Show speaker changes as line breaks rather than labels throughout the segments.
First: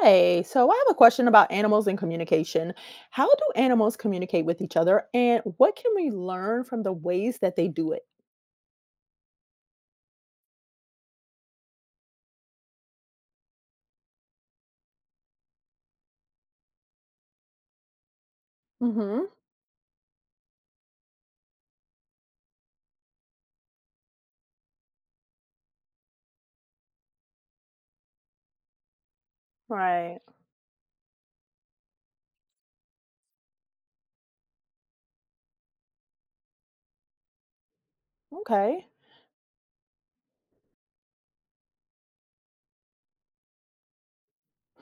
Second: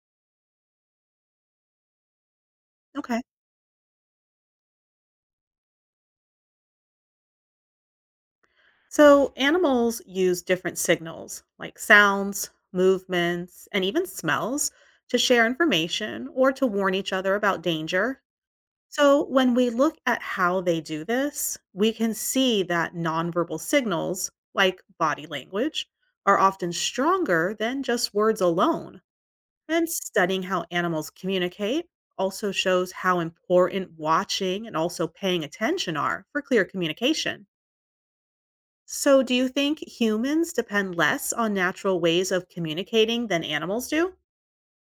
Hey, so I have a question about animals and communication.
Okay.
How do animals communicate with each other, and what can we learn from the ways that they do it?
So animals use different signals like sounds, movements, and even smells to share information or to warn each other about danger. So
Mm-hmm.
when we look at how they do this, we can see that nonverbal signals like body language are often stronger than just words alone. And
Right.
studying how animals communicate also shows how important watching and also paying attention are for clear communication.
Okay.
So, do you think humans depend less on natural ways of communicating than animals do?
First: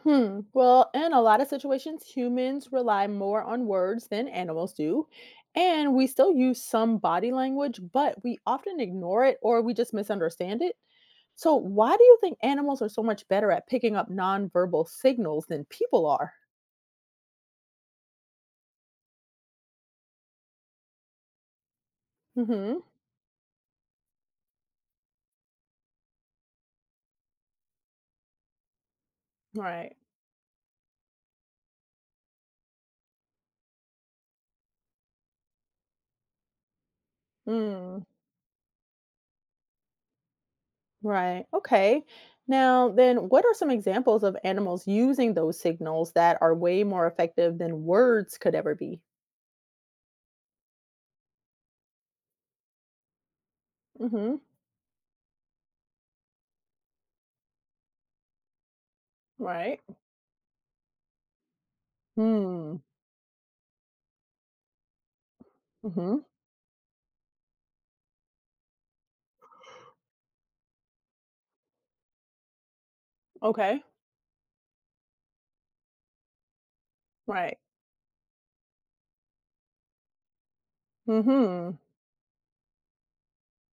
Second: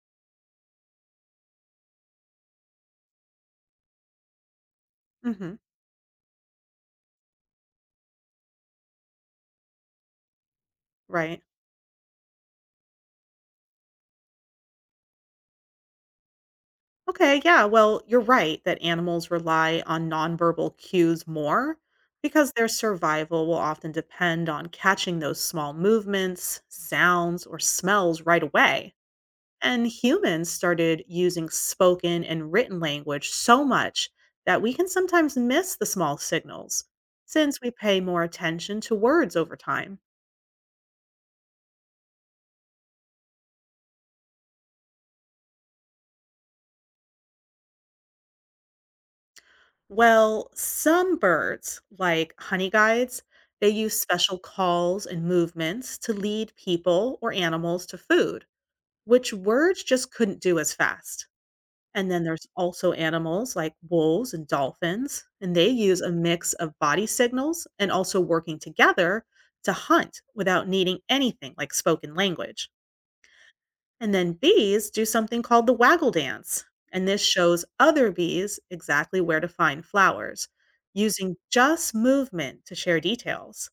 Hmm. Well, in a lot of situations, humans rely more on words than animals do.
hmm
And we still use some body language, but we often ignore it or we just misunderstand it.
Right.
So, why do you think animals are so much better at picking up nonverbal signals than people are?
Okay. Yeah. Well, you're right that animals rely on nonverbal cues more because their
Mm-hmm.
survival will often depend on catching those small movements, sounds, or smells right away. And
Right.
humans started using spoken and written language so much that we can sometimes miss the small signals since we pay more attention to words over time.
Right. Okay. Now, then, what are some examples of animals using those signals that are way more effective than words could ever be?
Well, some birds, like honey guides, they use
Mm-hmm.
special calls and movements to lead people or animals to food, which
Right.
words just couldn't do as fast. And then there's
Hmm.
also animals like wolves and dolphins, and they use a
Mm-hmm.
mix of body signals and also working together to hunt without needing anything like spoken language.
Okay.
And then bees do something called the waggle dance, and this
Right.
shows other bees exactly where to find flowers using
Mm-hmm.
just movement to share details.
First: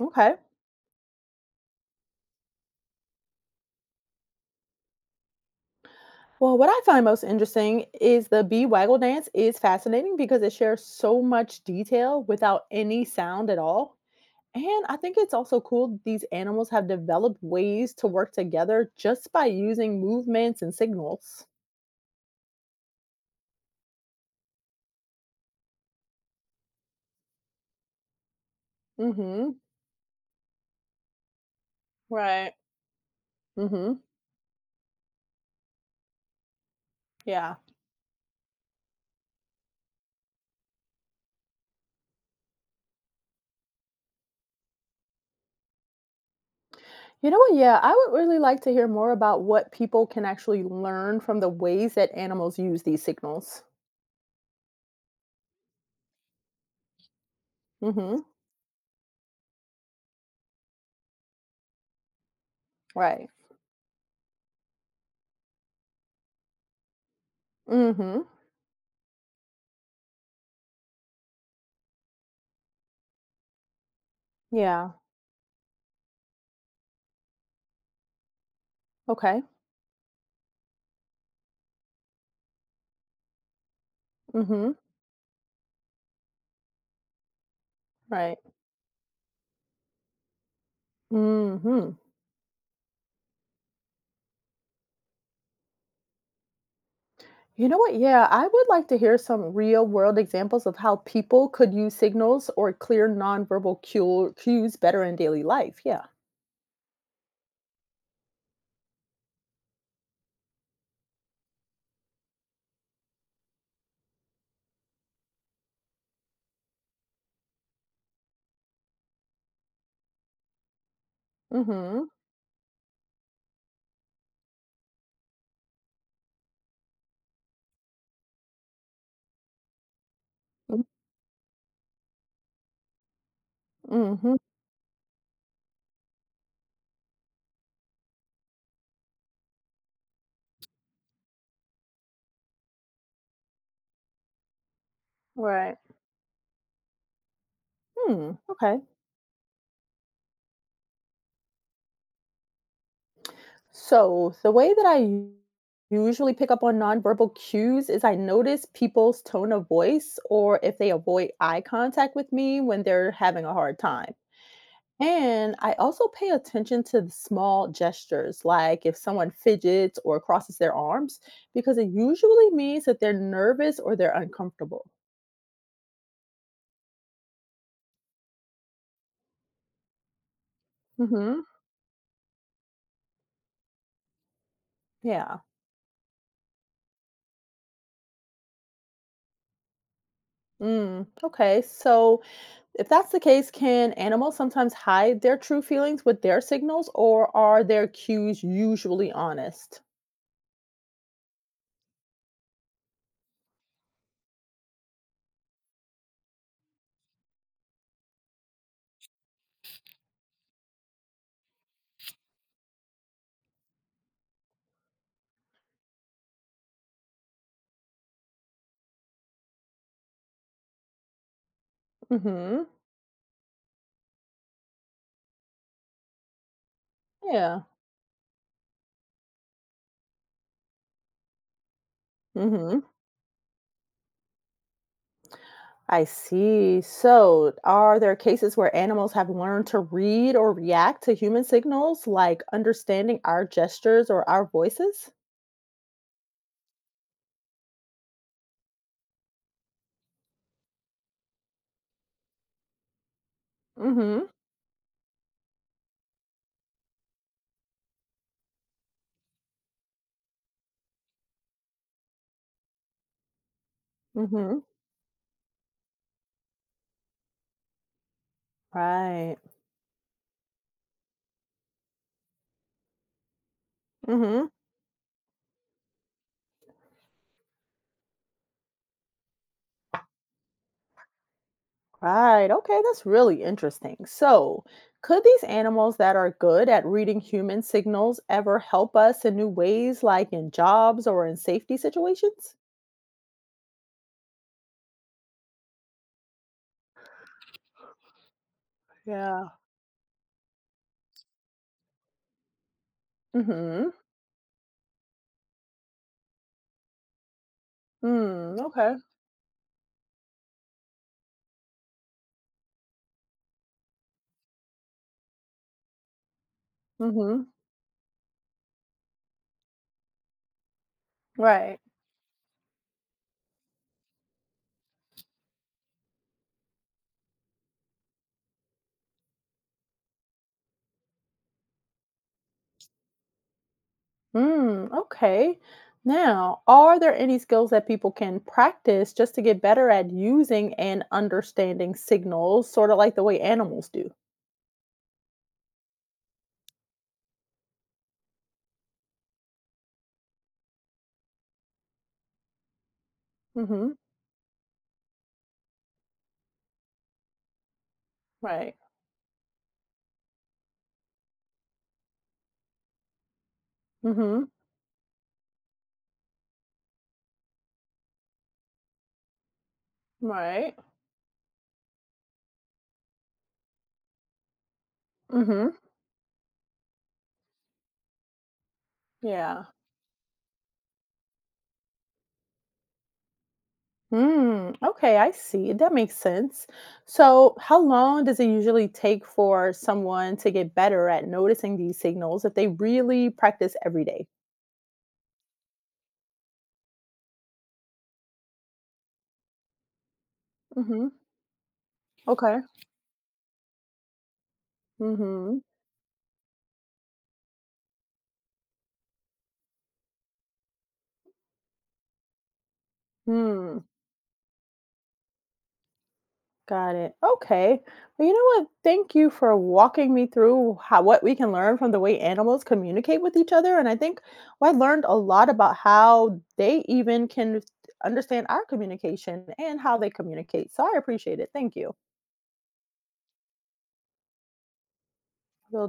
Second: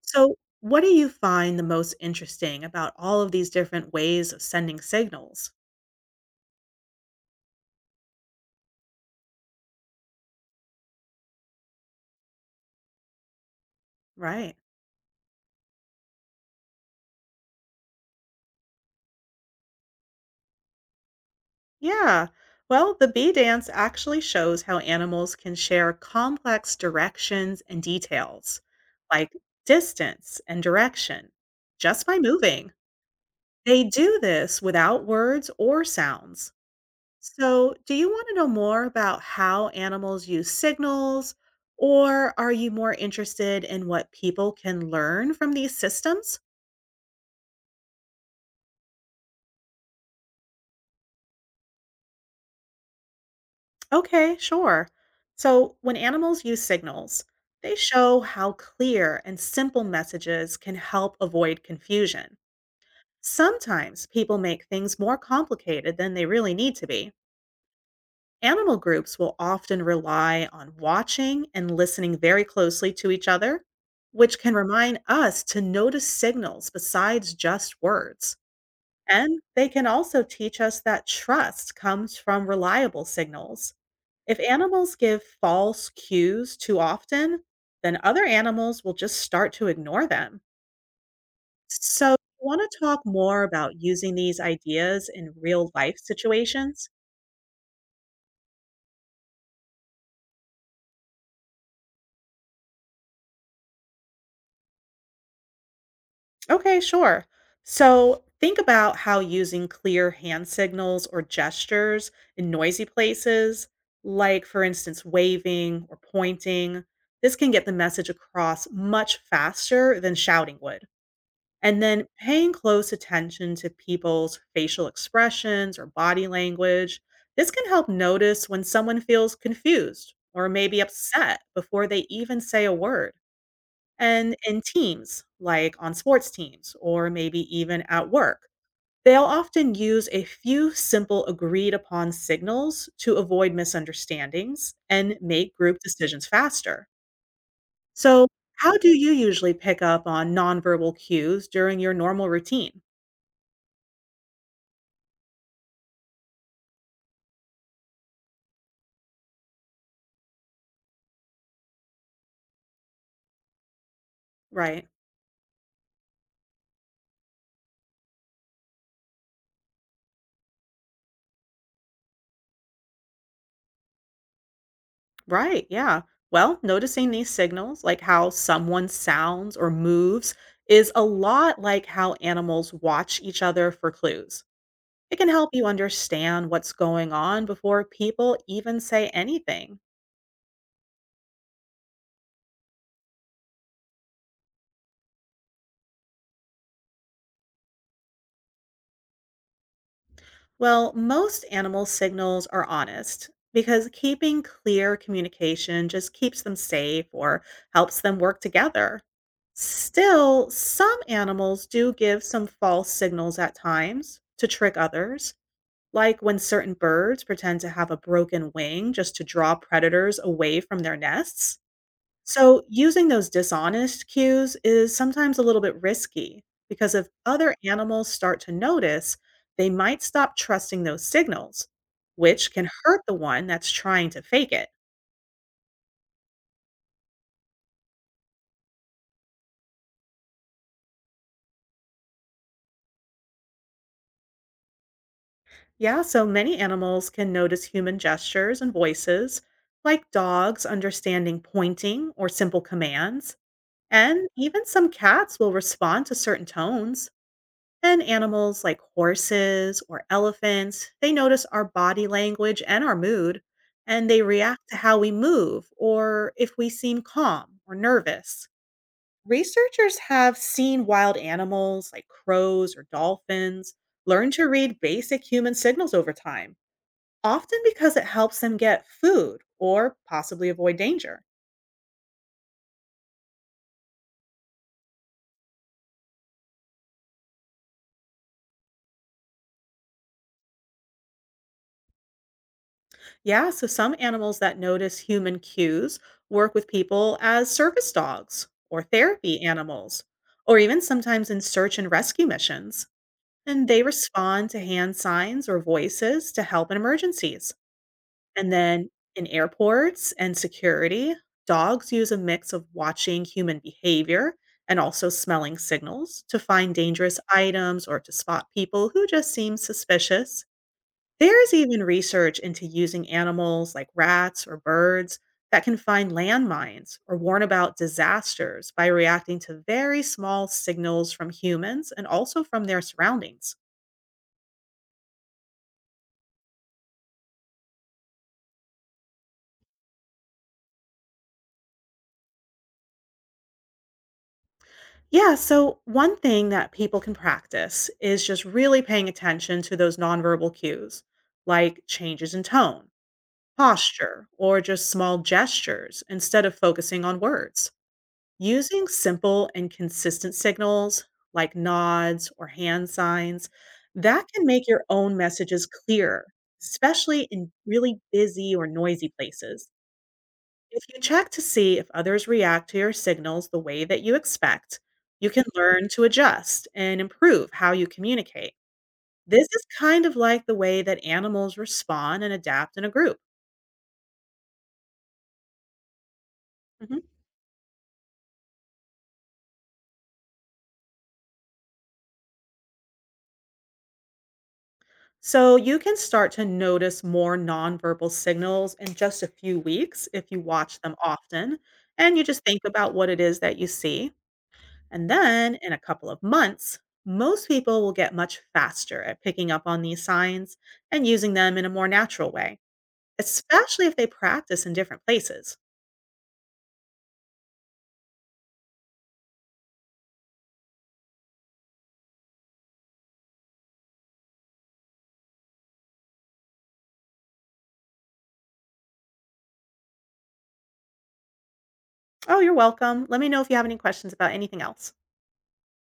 Okay.
So, what do you find the most interesting about all of these different ways of sending signals?
Well, what I find most interesting is the bee waggle dance is fascinating because it shares so much detail without any sound at all.
Right.
And I think it's also cool that these animals have developed ways to work together just by using movements and signals.
Yeah. Well, the bee dance actually shows how animals can share complex directions and details, like
Mm-hmm.
distance and direction, just by
Right.
moving. They
Mhm.
do this without words or sounds.
Yeah.
So, do you want to know more about how animals use signals, or are you more interested in what people can learn from these systems?
You know what? Yeah, I would really like to hear more about what people can actually learn from the ways that animals use these signals.
Okay, sure. So, when animals use signals, they show
Mhm.
how clear and simple messages can help avoid confusion.
Right.
Sometimes people make things more complicated than they really need to be.
Mhm.
Animal groups will often rely on watching and listening very closely to each other, which can
Yeah.
remind us to notice signals besides just words. And
Okay.
they can also teach us that trust comes from reliable signals. If
Mhm.
animals give false cues too often, then other
Right.
animals will just start to ignore them.
Mhm.
So, I want to talk more about using these ideas in real life situations?
You know what? Yeah, I would like to hear some real-world examples of how people could use signals or clear cues better in daily life. Yeah.
Okay, sure. So think about how using clear hand signals or gestures in noisy places, like for instance, waving or pointing, this can get the message across much faster than shouting would. And then
Mhm.
paying close attention to people's facial expressions or body language. This can help notice when someone feels confused or maybe upset before they even say a word
Mhm.
and in teams, like on sports teams or maybe even at work. They'll often use a few simple agreed upon signals to avoid misunderstandings and make
Right.
group decisions faster. So,
Hmm.
how
Okay.
do you usually pick up on nonverbal cues during your normal routine?
So, the way that usually pick up on nonverbal cues is I notice people's tone of voice or if they avoid eye contact with me when they're having a hard time.
Right.
And I also pay attention to the small gestures, like if someone fidgets or crosses their arms, because it usually means that they're nervous or they're uncomfortable.
Right. Yeah. Well, noticing these signals, like how someone sounds or moves, is a
Hmm.
lot like how animals watch each other for clues. It can
Yeah.
help you understand what's going on before people even say anything.
Mm. Okay. So, if that's the case, can animals sometimes hide their true feelings with their signals, or are their cues usually honest?
Well, most animal signals are honest because keeping clear communication just keeps them safe or helps them work together. Still, some animals do give some false signals at times to trick others, like when certain birds pretend to have a broken wing just to draw predators away from their nests.
Hmm.
So, using those dishonest cues is sometimes a little bit risky because if other
Yeah.
animals start to notice, they might stop trusting those signals, which can
Hmm.
hurt the one that's trying to fake it.
I see. So, are there cases where animals have learned to read or react to human signals, like understanding our gestures or our voices?
Yeah, so many animals can notice human gestures and voices, like dogs understanding pointing or simple commands,
Hmm.
and even some cats will respond to certain tones. And animals like horses or elephants, they notice our body language and our mood, and they
Hmm.
react to how we move or if we seem calm or nervous.
Right.
Researchers have seen wild animals like crows or dolphins learn
Hmm.
to read basic human signals over time, often because it helps them get food or possibly avoid danger.
Right. Okay, that's really interesting. So, could these animals that are good at reading human signals ever help us in new ways, like in jobs or in safety situations?
Yeah, so some animals that notice human cues work with people as service dogs or therapy
Yeah.
animals, or even sometimes in search and rescue missions. And they
Mm-hmm.
respond to hand signs or voices to help in emergencies. And
Mm,
then
okay.
in airports and security, dogs use a mix of watching human behavior and also smelling signals to find dangerous
Mm-hmm.
items or to spot people who just seem suspicious. There is
Right.
even research into using animals like rats or birds that can find landmines or warn about disasters by reacting to very small signals from humans and also from their surroundings.
Mm, okay. Now, are there any skills that people can practice just to get better at using and understanding signals, sort of like the way animals do?
Yeah, so one thing that people can practice is just really paying attention to those nonverbal cues, like changes in tone,
Mm-hmm.
posture, or just small gestures instead of focusing on words.
Right.
Using simple and consistent signals like nods or hand signs, that
Mm-hmm.
can make your own messages clearer, especially in really busy or noisy places.
Right.
If you check to see if others react to your signals the way that you expect, you can
Mm-hmm.
learn to adjust and improve how you communicate. This
Yeah.
is kind of like the way that animals respond and adapt in a group.
Hmm. Okay, I see. That makes sense.
Mhm.
So, how long does it usually take for someone to get better at noticing these signals if they really practice every day?
So you can start to notice more nonverbal signals in just a few weeks if you watch them
Mm-hmm.
often and you just
Okay.
think about what it is that you see. And then
Mm-hmm.
in a couple of months, most people will get much faster at picking up on these signs and using them in a more natural way,
Hmm.
especially if they practice in different places.
Got it. Okay. Well, you know what? Thank you for walking me through how what we can learn from the way animals communicate with each other. And I think, well, I learned a lot about how they even can understand our communication and how they communicate. So I appreciate it. Thank you.
Oh, you're welcome. Let me know if you have any questions about anything else.
Really